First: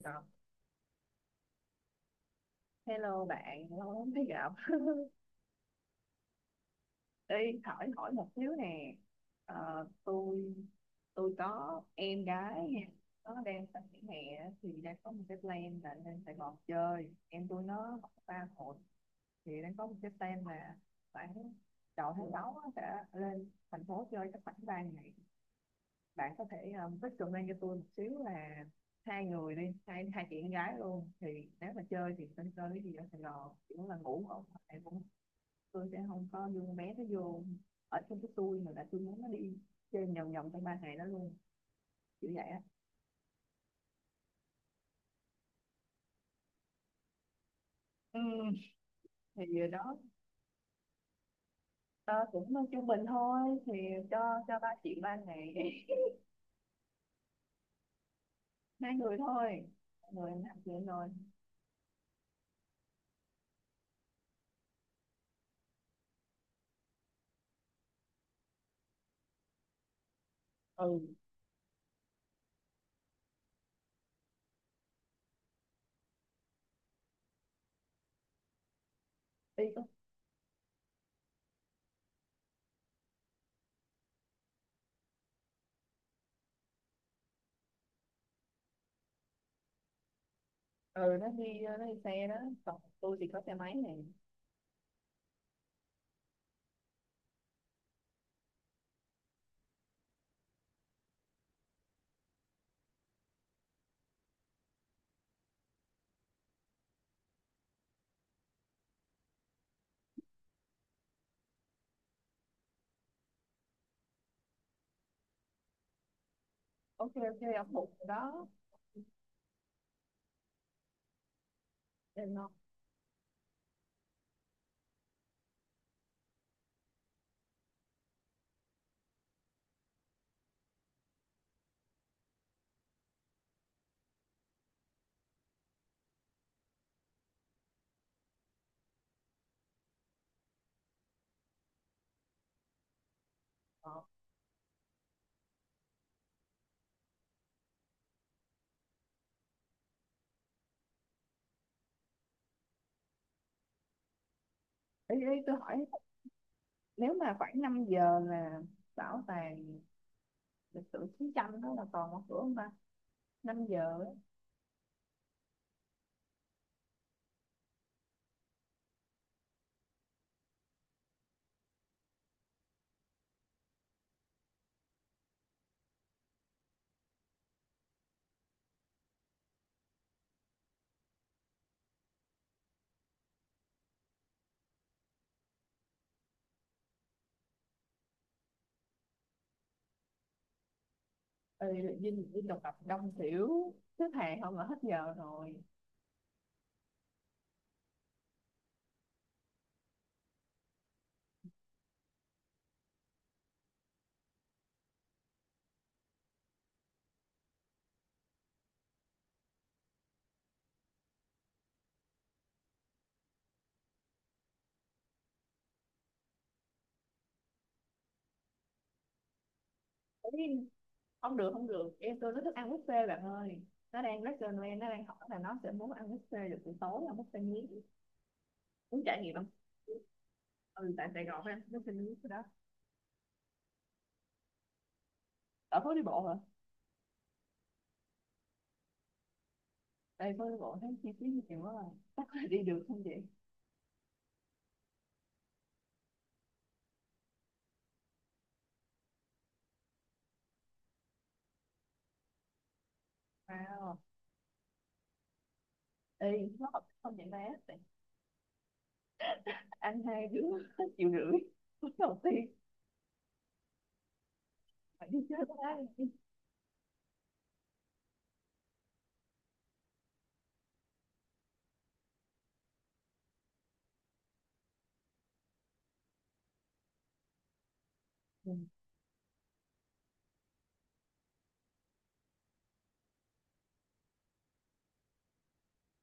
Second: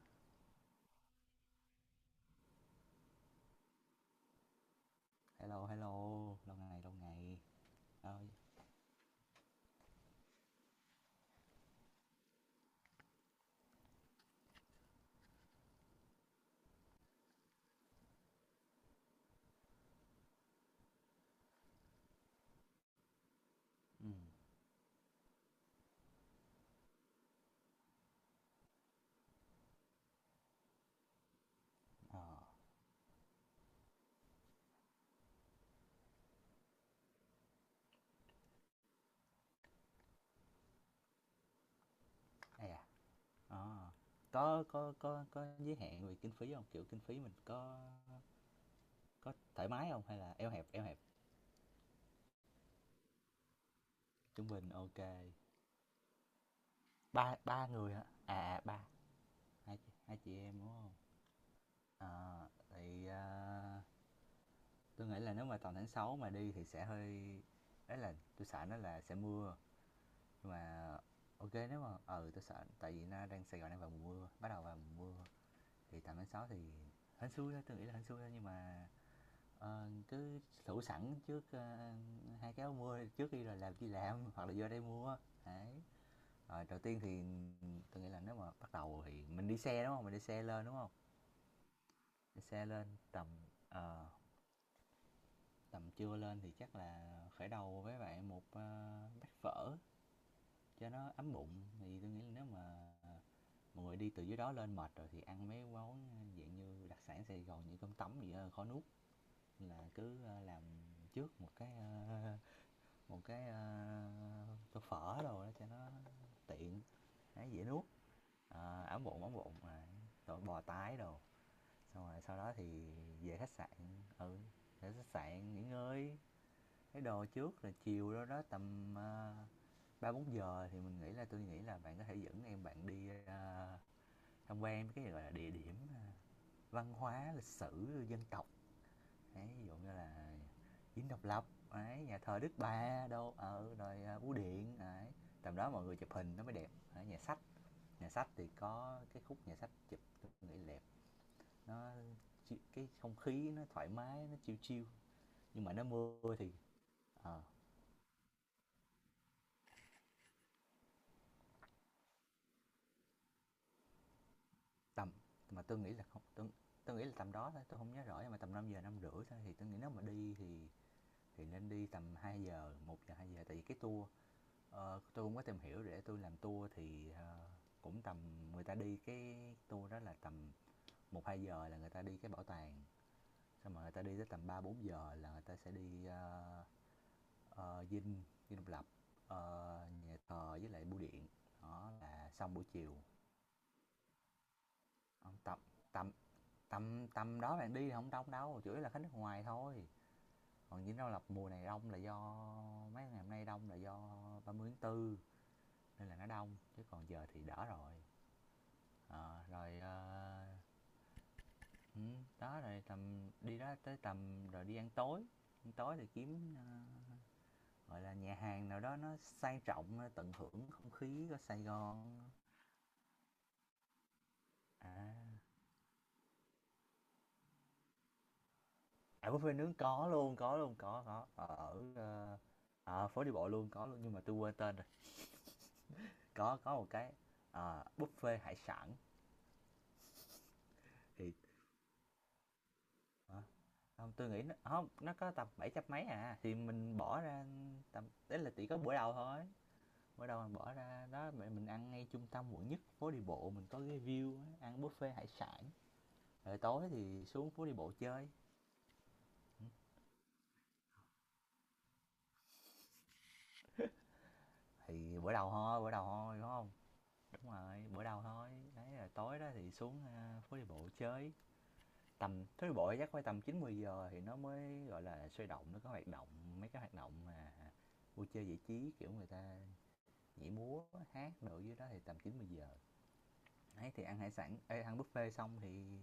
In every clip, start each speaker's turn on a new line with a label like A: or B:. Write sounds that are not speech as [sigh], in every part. A: Đó. Hello bạn, lâu lắm mới gặp.
B: Hello, hello, lâu ngày, lâu ngày.
A: Đi hỏi hỏi một
B: Ơi,
A: xíu nè. Ờ, tôi tôi có em gái, nó đang sắp nghỉ hè thì đang có một cái plan là lên Sài Gòn chơi. Em tôi nó học ba hội, thì đang có một cái plan là khoảng đầu tháng 6 á, sẽ lên thành phố
B: ừ,
A: chơi chắc khoảng 3 ngày. Bạn có thể recommend cho tôi một xíu là hai người đi, hai hai chị em gái luôn thì nếu mà chơi
B: ờ,
A: thì nên chơi cái gì ở Sài Gòn, chỉ muốn là ngủ không? Em cũng tôi sẽ không có dùng bé nó vô ở trong cái tôi, mà là tôi muốn nó đi chơi vòng vòng trong ba ngày đó luôn, kiểu vậy á.
B: ai à, ờ. Có giới hạn về kinh phí không? Kiểu kinh phí mình
A: Ừ,
B: có
A: thì vừa
B: thoải mái
A: đó.
B: không? Hay là eo hẹp,
A: Ờ, Cũng trung bình thôi thì cho
B: trung
A: cho ba
B: bình,
A: chị
B: ok.
A: ba ngày [laughs]
B: Ba, ba người hả? À, à, ba,
A: hai người thôi,
B: hai, hai
A: người
B: chị
A: em làm
B: em đúng
A: chuyện
B: không?
A: rồi.
B: Ờ, tôi nghĩ là nếu mà tầm tháng 6 mà đi thì sẽ hơi, đấy là tôi sợ nó là sẽ mưa. Nhưng mà
A: Ừ,
B: ok nếu mà, ừ tôi sợ, tại vì nó đang Sài Gòn đang vào mùa mưa, bắt đầu vào mùa mưa. Thì tầm tháng 6 thì hên xui thôi nhưng mà
A: đi có.
B: cứ thủ sẵn trước hai cái áo mưa trước khi rồi làm chi làm [laughs] hoặc là vô đây mua, đấy. Rồi đầu tiên thì tôi nghĩ là nếu mà bắt đầu thì mình đi xe lên đúng không?
A: Ừ, nó đi xe đó,
B: Đi xe
A: còn
B: lên
A: tôi
B: tầm
A: thì có xe máy này.
B: ờ, tầm trưa lên thì chắc là khởi đầu với bạn một bát phở cho nó ấm bụng. Thì tôi nghĩ là nếu mà mọi người đi từ dưới đó lên mệt rồi thì ăn mấy món dạng như đặc sản Sài Gòn như cơm tấm gì đó, khó nuốt, là cứ làm trước một cái, ờ, một cái, tô phở đồ đó cho nó tiện,
A: Ok ok,
B: ấy dễ
A: ông
B: nuốt.
A: bụng rồi đó.
B: Ờ, ấm bụng ấm bụng, à, rồi bò tái đồ. Xong rồi
A: Em
B: sau
A: ngon.
B: đó thì về khách sạn, ừ, để khách sạn nghỉ ngơi cái đồ trước, rồi chiều đó đó tầm ba bốn giờ thì mình nghĩ là tôi nghĩ là bạn có thể dẫn em bạn đi tham quan cái gọi là địa điểm văn hóa lịch sử dân tộc. Đấy, ví dụ như là Dinh Độc Lập, đấy, nhà thờ Đức Bà đâu, ở
A: Ờ.
B: rồi à, Bưu Điện, đấy. Tầm đó mọi người chụp hình nó mới đẹp. Đấy, nhà sách thì có cái khúc nhà sách chụp tôi nghĩ đẹp. Nó cái không khí nó thoải mái, nó chill chill.
A: Ý tôi
B: Nhưng mà
A: hỏi
B: nó mưa thì
A: nếu mà
B: ờ,
A: khoảng 5 giờ là bảo tàng lịch sử chiến tranh đó là còn mở cửa không ta? 5 giờ.
B: tầm mà tôi nghĩ là tầm đó thôi, tôi không nhớ rõ nhưng mà tầm 5 giờ 5 rưỡi thôi. Thì tôi nghĩ nếu mà đi thì nên đi tầm 2 giờ, một giờ 2 giờ, tại vì cái tour. Ờ, tôi cũng có tìm hiểu để tôi làm tour thì cũng tầm người ta đi cái tour đó là tầm một 2 giờ là người ta đi cái bảo tàng, xong rồi người ta đi tới tầm 3 4 giờ là người ta sẽ đi dinh dinh độc lập, nhà thờ với lại bưu điện.
A: Ừ,
B: Đó
A: Vinh
B: là
A: Vinh
B: xong
A: độc
B: buổi
A: lập
B: chiều.
A: đông xỉu, xếp hàng không là hết giờ
B: Ờ,
A: rồi.
B: tầm tầm tầm đó bạn đi thì không đông đâu, chủ yếu là khách nước ngoài thôi. Còn dinh độc lập mùa này đông là do mấy ngày hôm nay đông là do 30 tháng Tư nên là nó đông chứ còn giờ thì đỡ rồi. Ờ, rồi, ờ, đó, rồi tầm đi đó tới tầm rồi đi ăn tối thì kiếm, gọi là, nhà hàng nào đó nó sang trọng, tận hưởng
A: Ý,
B: không khí của
A: không được
B: Sài
A: không được, em
B: Gòn.
A: tôi nó thích ăn buffet bạn ơi, nó đang rất là Noel,
B: À,
A: nó đang hỏi là nó sẽ muốn ăn buffet được buổi tối ăn buffet miếng, muốn trải
B: à,
A: nghiệm không.
B: buffet nướng có luôn, có luôn,
A: Ừ, tại Sài
B: có,
A: Gòn
B: ở
A: phải ăn
B: ở,
A: buffet miếng cái
B: ơ,
A: đó.
B: ờ, à, phố đi bộ luôn, có luôn, nhưng mà tôi quên tên rồi.
A: Ở phố đi bộ hả?
B: Có một cái, buffet hải sản
A: Đây phố đi bộ thấy chi phí
B: thì
A: nhiều quá rồi, chắc là đi được không vậy?
B: hả? Hông, tui nghĩ nó hông, nó có tầm bảy trăm mấy à, thì mình bỏ ra tầm đấy là chỉ có bữa đầu thôi. Mới đầu mình bỏ ra đó mẹ mình ăn ngay trung tâm quận nhất, phố đi bộ mình có
A: Wow.
B: cái view ăn buffet hải sản.
A: Ê,
B: Rồi
A: nó hợp
B: tối
A: lý không
B: thì
A: vậy bé?
B: xuống phố đi
A: Tại
B: bộ chơi.
A: ăn hai đứa [laughs] hết triệu rưỡi. Cuối đầu tiên phải đi
B: Thì
A: chơi với ai.
B: bữa đầu thôi đúng không? Đúng rồi, bữa đầu thôi. Đấy là tối đó thì xuống à, phố đi bộ chơi. Tầm phố đi bộ chắc phải tầm 9 10 giờ thì nó mới gọi là sôi động, nó có hoạt động, mấy cái hoạt động mà vui chơi
A: Ừ.
B: giải trí kiểu người ta nhảy múa hát đồ dưới đó thì tầm 9 10 giờ ấy thì ăn hải sản ê, ăn buffet xong thì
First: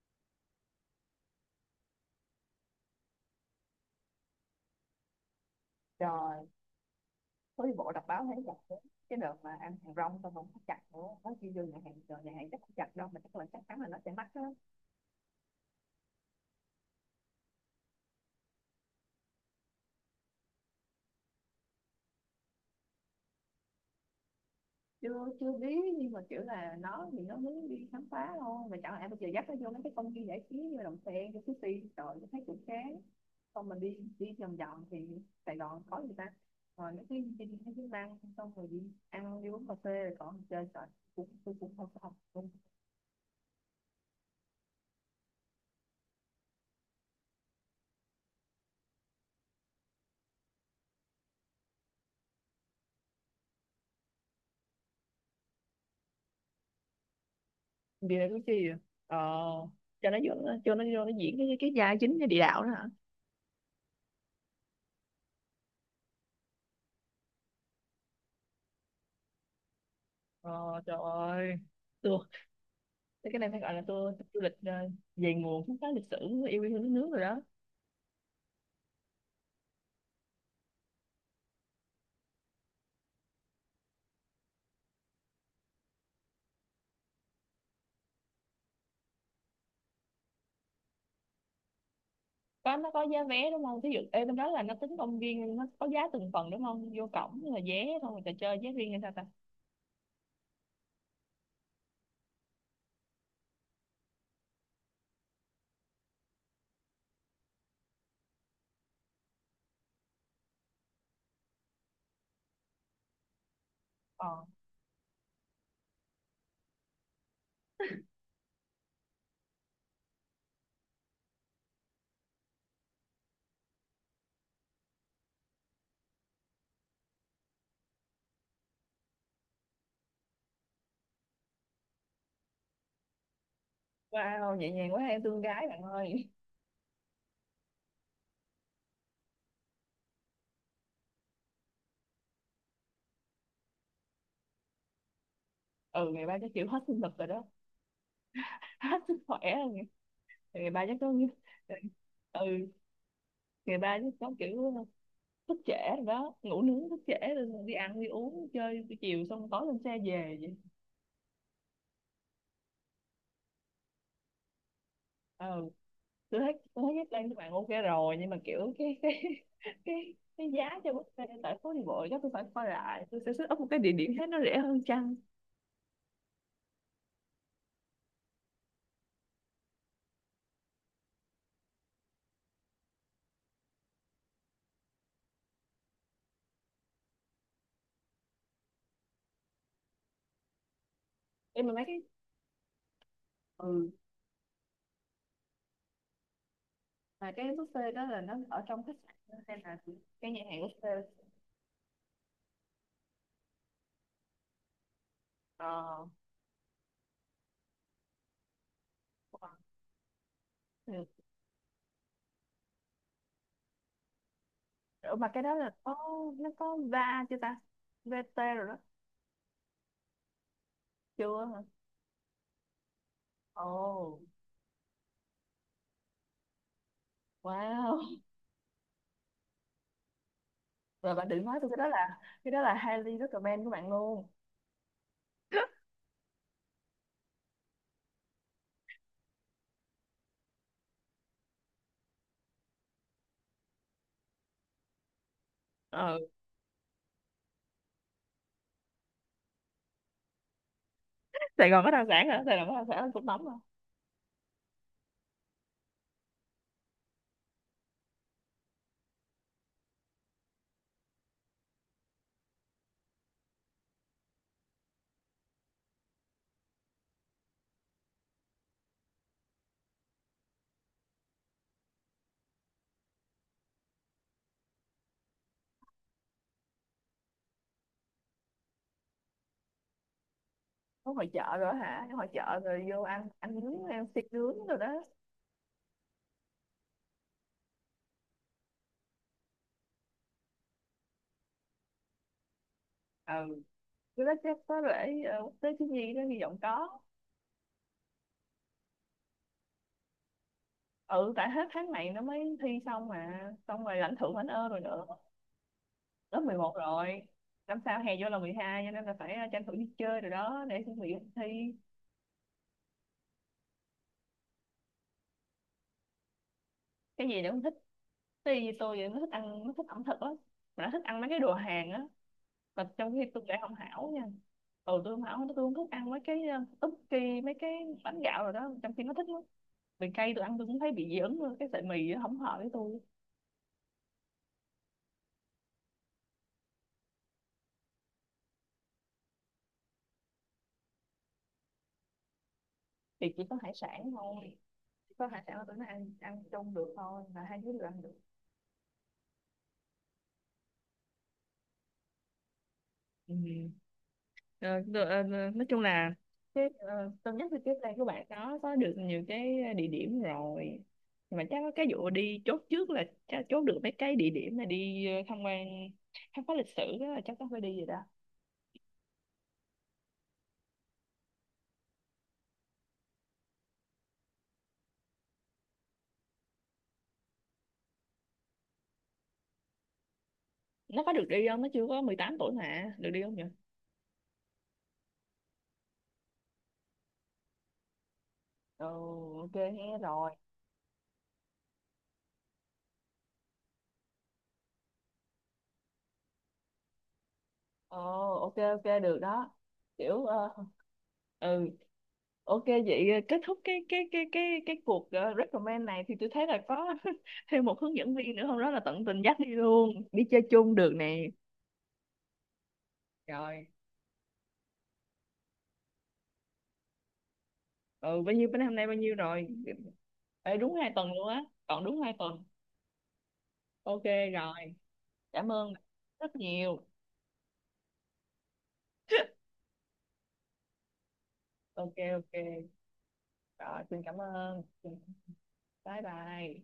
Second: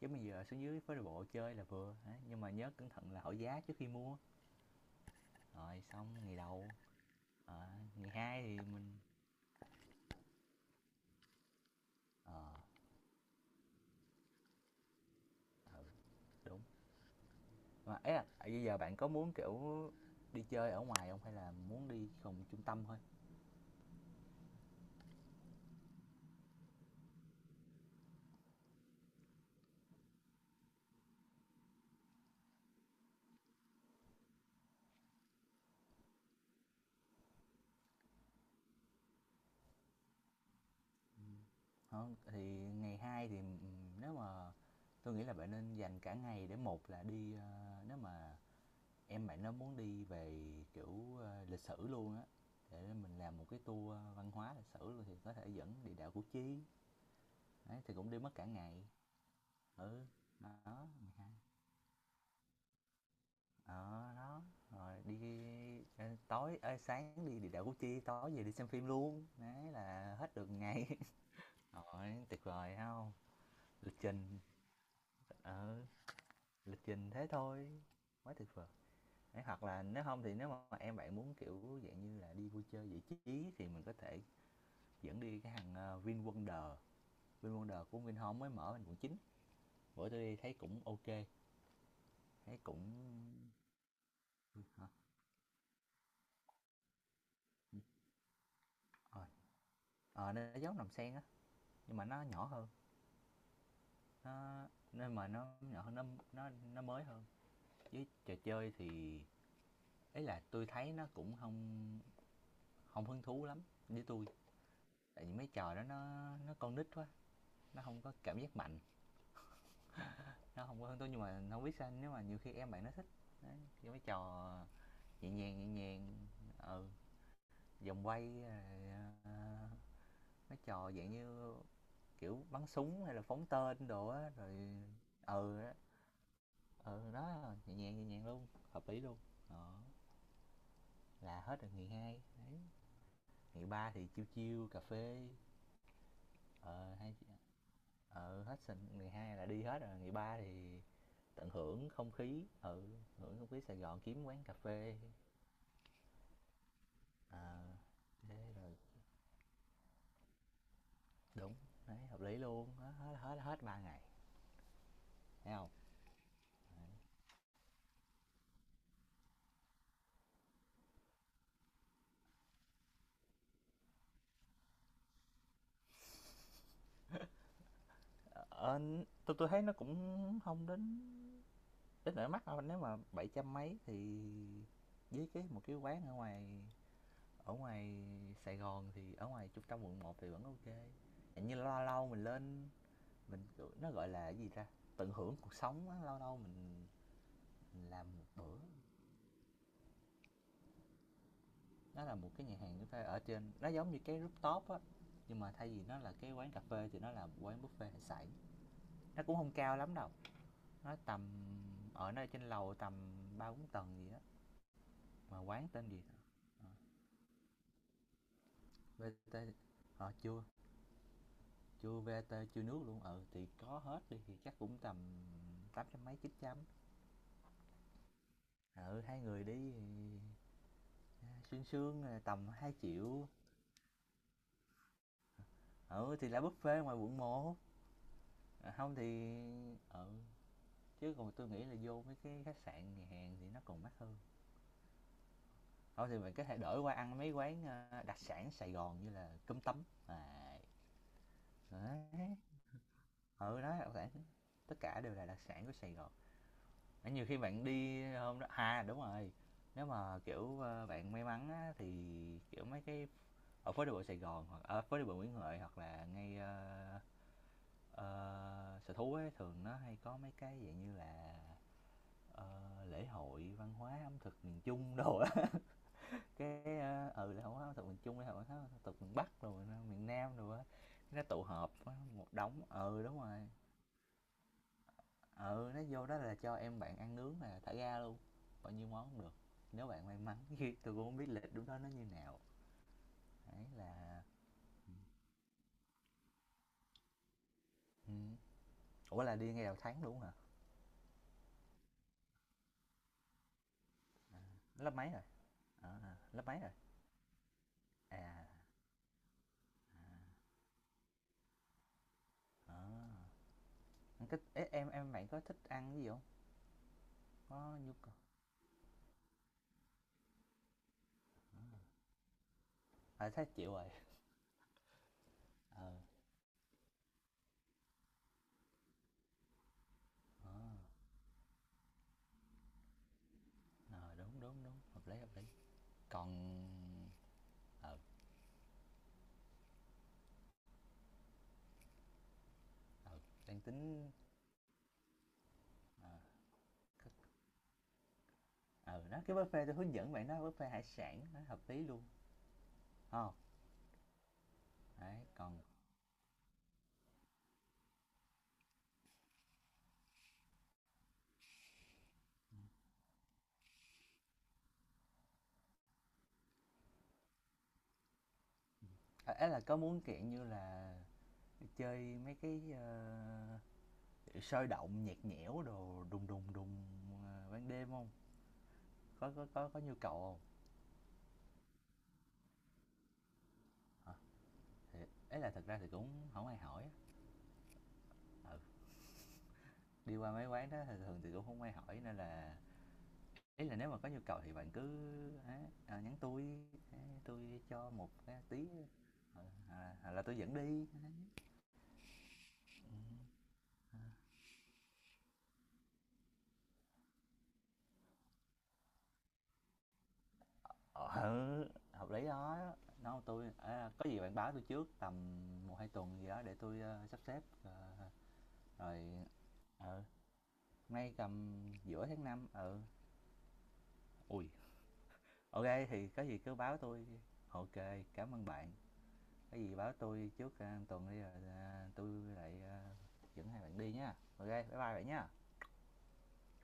B: chứ bây giờ xuống dưới phố đi bộ chơi là vừa. Đấy, nhưng mà nhớ cẩn thận là hỏi giá trước khi mua. Rồi xong ngày
A: Trời,
B: đầu,
A: phố
B: ờ,
A: đi bộ đọc
B: ngày
A: báo thấy
B: hai
A: chặt
B: thì
A: đấy.
B: mình
A: Cái đợt mà ăn hàng rong tao không có chặt nữa, nói chi vô nhà hàng, rồi nhà
B: ờ
A: hàng chắc không chặt đâu, mà chắc là chắc chắn là nó sẽ mắc á.
B: ừ, đúng mà ấy là à, bây giờ bạn có muốn kiểu đi chơi ở ngoài không hay là muốn đi phòng trung tâm thôi?
A: Chưa chưa biết, nhưng mà kiểu là nó thì nó muốn đi khám phá thôi, mà chẳng lẽ bây giờ dắt nó vô mấy cái công viên giải trí như Đầm Sen cái Sushi rồi thấy cũng chán. Xong mình đi đi vòng vòng thì Sài Gòn có gì ta, rồi mấy cái đi mấy cái năng xong rồi đi ăn đi uống cà phê rồi còn chơi rồi
B: Ừ,
A: cũng tôi cũng không không
B: không
A: không
B: thì ngày hai thì nếu mà tôi nghĩ là bạn nên dành cả ngày để một là đi, nếu mà em bạn nó muốn đi về, kiểu, lịch sử luôn á, để mình làm một cái tour văn hóa lịch sử luôn, thì có thể dẫn địa đạo Củ Chi, đấy, thì cũng
A: Vì
B: đi
A: là
B: mất
A: cái
B: cả
A: chi vậy?
B: ngày.
A: Ờ,
B: Ừ,
A: cho nó vô,
B: đó,
A: cho nó vô nó
B: 12
A: diễn cái gia chính cái địa đạo đó hả?
B: ờ, đó, rồi đi, ơ, tối ê, sáng đi địa đạo Củ Chi, tối về đi xem phim luôn, đấy, là hết được
A: Ờ, trời
B: ngày. [laughs]
A: ơi tôi
B: Rồi, tuyệt vời phải hông?
A: thế cái này phải gọi là
B: Lịch
A: tour
B: trình,
A: du lịch về nguồn khám
B: ừ,
A: phá lịch sử yêu quê hương
B: lịch
A: đất nước
B: trình
A: rồi
B: thế
A: đó.
B: thôi, quá tuyệt vời. Đấy, hoặc là nếu không thì nếu mà em bạn muốn, kiểu, dạng như là, đi vui chơi giải trí thì mình có thể dẫn đi cái hàng VinWonder VinWonder của Vinhome mới mở bên quận 9, bữa tôi đi thấy cũng ok, thấy
A: Có nó
B: cũng
A: có giá vé đúng không, thí dụ ê bên đó là nó
B: hả?
A: tính công viên nó có giá từng phần đúng không, vô cổng là vé xong rồi trò chơi giá riêng hay sao ta?
B: Rồi nó giống nằm sen á nhưng mà nó nhỏ hơn, nó nên mà nó nhỏ hơn, nó mới hơn. Với trò chơi thì ấy là tôi thấy nó cũng không không hứng thú lắm với tôi,
A: Ờ,
B: tại vì mấy trò đó nó, con nít quá, nó không có cảm giác mạnh, nó không có hứng thú, nhưng mà không biết sao nếu mà nhiều khi em bạn nó thích. Đấy, mấy trò nhẹ nhàng nhẹ nhàng, ừ, vòng quay rồi, ờ, mấy trò dạng như kiểu bắn súng hay là phóng tên đồ á
A: wow
B: rồi,
A: nhẹ nhàng quá em thương
B: ừ
A: gái
B: đó,
A: bạn ơi.
B: ừ đó nhẹ nhàng luôn, hợp lý luôn. Đó là hết rồi ngày hai đấy. Ngày ba thì chiêu chiêu cà phê,
A: Ừ, ngày ba chắc chịu hết
B: ờ
A: sinh
B: hai
A: lực rồi đó.
B: ờ hết
A: [laughs]
B: sinh
A: Hết
B: ngày
A: sức
B: hai
A: khỏe
B: là đi
A: rồi
B: hết
A: ngày,
B: rồi. Ngày ba
A: ngày
B: thì
A: ba chắc có.
B: tận hưởng
A: [laughs]
B: không
A: Ừ,
B: khí, ừ, hưởng không khí Sài
A: ngày ba
B: Gòn,
A: chắc
B: kiếm
A: có
B: quán
A: kiểu
B: cà phê,
A: thức trễ rồi đó, ngủ nướng thức trễ rồi
B: ờ
A: đi ăn đi uống
B: thế rồi,
A: chơi buổi chiều xong tối lên xe về vậy.
B: đúng, đấy hợp lý luôn, hết ba ngày, thấy không?
A: Ừ, tôi thấy Jack Lang các bạn ok rồi, nhưng mà kiểu cái [laughs] cái giá cho buffet tại phố đi bộ chắc tôi phải coi lại, tôi sẽ set up một cái địa điểm khác nó rẻ hơn chăng.
B: Ờ, tui thấy nó cũng không đến, đến nỗi mắc đâu, nếu mà bảy trăm mấy thì với một cái quán ở ngoài, ở ngoài Sài Gòn thì ở ngoài trung tâm quận một thì vẫn ok. Kê. Như
A: Nhưng mà
B: lâu
A: mấy cái
B: lâu mình lên mình, kiểu,
A: ừ,
B: nó, gọi là, cái gì ta, tận hưởng cuộc sống á, lâu lâu
A: mà cái
B: mình
A: buffet đó
B: làm
A: là
B: một
A: nó
B: bữa.
A: ở trong khách sạn hay là cái nhà hàng buffet?
B: Nó là một cái nhà hàng chúng ta ở trên nó giống như cái rooftop á, nhưng mà thay vì nó
A: ờ
B: là cái quán cà phê thì nó là một quán buffet hải sản. Nó cũng không cao lắm đâu. Nó
A: ừ.
B: tầm ở nơi trên lầu tầm ba bốn tầng gì đó,
A: Ủa mà
B: mà
A: cái đó
B: quán
A: là
B: tên
A: có
B: gì hả?
A: nó
B: Ờ,
A: có va chưa ta? VT rồi đó.
B: VT chưa,
A: Chưa hả?
B: chưa VT chưa nước luôn. Ừ thì
A: Ồ.
B: có hết đi thì chắc cũng tầm 800 mấy chín trăm.
A: Wow.
B: Ừ hai người đi
A: Rồi bạn đừng nói
B: xuyên
A: tôi
B: sương tầm
A: cái đó
B: 2
A: là highly
B: triệu.
A: recommend của bạn luôn. [laughs]
B: Ừ thì là buffet ngoài quận 1. À, không thì, ừ, chứ còn tôi nghĩ là vô mấy cái khách sạn nhà hàng thì nó còn mắc hơn. Không thì
A: Ừ,
B: mình có thể đổi qua ăn mấy quán đặc sản Sài Gòn như là cơm tấm. À,
A: Sài Gòn có đặc sản
B: đấy,
A: hả? Sài Gòn có đặc sản là cũng nóng mà.
B: ừ đó đặc sản, tất cả đều là đặc sản của Sài Gòn. Đấy, nhiều khi bạn đi hôm đó, à đúng rồi, nếu mà kiểu bạn may mắn á, thì kiểu mấy cái ở phố đi bộ Sài Gòn hoặc ở phố đi bộ Nguyễn Huệ hoặc là ngay sở thú ấy, thường nó hay có mấy cái dạng như là lễ hội văn hóa ẩm thực miền Trung đồ á [laughs] cái lễ hội văn hóa ẩm thực miền Trung, lễ hội văn hóa ẩm thực miền Bắc rồi miền Nam rồi á,
A: Có
B: nó
A: hội
B: tụ
A: chợ rồi
B: họp á,
A: hả? Cái hội
B: một
A: chợ
B: đống,
A: rồi vô
B: ừ đúng
A: ăn
B: rồi,
A: ăn nướng ăn xiên nướng rồi đó.
B: ừ nó vô đó là cho em bạn ăn nướng là thả ga luôn, bao nhiêu món cũng được, nếu bạn may mắn. [laughs] Tôi cũng không biết lịch đúng đó nó như nào,
A: Ừ,
B: đấy là,
A: cái đó chắc có lễ quốc tế thiếu nhi đó, hy vọng có.
B: ừ. Ủa là đi ngay đầu tháng luôn hả?
A: Ừ, tại hết tháng này nó mới thi xong mà, xong rồi lãnh thưởng lãnh ơn rồi
B: Lớp
A: nữa.
B: mấy rồi,
A: Lớp
B: lớp
A: mười
B: mấy rồi?
A: một rồi, năm sau hè
B: À,
A: vô là 12, cho nên là phải tranh thủ đi chơi rồi đó để chuẩn bị thi.
B: à. Thích, ế, em bạn có thích ăn cái gì không,
A: Cái gì nó cũng thích,
B: có nhu cầu?
A: tuy tôi thì nó thích ăn, nó thích ẩm thực lắm, mà nó thích ăn mấy cái đồ Hàn á, mà trong khi
B: À
A: tôi
B: thấy
A: lại
B: chịu
A: không
B: rồi,
A: hảo nha. Ừ, tôi không hảo, tôi không
B: ờ
A: thích ăn mấy cái ức kỳ mấy cái bánh gạo rồi đó, trong khi nó thích lắm. Vì cay tôi
B: à,
A: ăn tôi cũng thấy bị dị ứng luôn, cái sợi mì nó không hợp với tôi.
B: à, đúng đúng đúng, hợp lý hợp lý, còn ờ ờ
A: Thì chỉ có
B: đang
A: hải sản
B: tính
A: thôi, chỉ có hải sản là tôi nó
B: ờ
A: ăn ăn chung được thôi, là hai đứa đều ăn được.
B: à, nó cái buffet tôi hướng dẫn bạn đó buffet hải sản nó hợp lý luôn, ờ.
A: Ừ. Ờ, được, ờ,
B: Đấy,
A: ờ,
B: còn
A: nói chung là cái tôi nhắc thì tiếp đây các bạn có được nhiều cái địa điểm rồi. Nhưng mà chắc có cái vụ đi chốt trước là chắc chốt được mấy cái địa điểm mà đi tham quan khám phá lịch sử đó, là chắc có phải đi rồi đó.
B: à, ấy là có muốn, kiểu như là, chơi mấy cái, sôi động, nhạt nhẽo đồ đùng đùng đùng, ban đêm không? Có nhu cầu không?
A: Nó có được đi không, nó chưa có 18 tuổi mà được đi không nhỉ?
B: Hả? Thì ấy à, là thực ra thì cũng không ai hỏi, ừ,
A: Ồ, ok nghe
B: đi
A: rồi.
B: qua mấy quán đó thường thường thì cũng không ai hỏi, nên là ý là nếu mà có nhu cầu thì bạn cứ ấy, nhắn tôi ấy, tui cho
A: Ồ,
B: một, cái
A: ok
B: tí,
A: ok được đó,
B: hoặc là
A: kiểu
B: tôi dẫn đi.
A: ừ ok vậy
B: Ừm.
A: kết thúc cái cuộc recommend này thì tôi thấy là có [laughs] thêm một hướng dẫn viên nữa không đó, là tận tình dắt đi luôn, đi chơi chung được
B: Ờ,
A: nè.
B: ừ, hợp lý đó. Nói tui
A: Rồi,
B: "A, có gì bạn báo tôi trước tầm một hai tuần gì đó để tôi sắp xếp, ờ,
A: ừ, bao nhiêu bên hôm nay bao
B: rồi".
A: nhiêu rồi.
B: Ừ,
A: Ê, đúng 2 tuần
B: nay
A: luôn á,
B: tầm
A: còn đúng
B: giữa
A: hai
B: tháng
A: tuần
B: năm, ừ,
A: Ok
B: ui,
A: rồi, cảm
B: ok,
A: ơn
B: thì có
A: rất
B: gì cứ báo
A: nhiều.
B: tôi, ok. Cảm ơn bạn, có gì báo tôi trước, a, tuần đi rồi, à,
A: Ok
B: tui
A: ok.
B: lại, a, dẫn hai bạn
A: Rồi
B: đi
A: xin
B: nha.
A: cảm
B: Ok
A: ơn.
B: bye bye
A: Ừ,
B: bạn nha.
A: bye bye.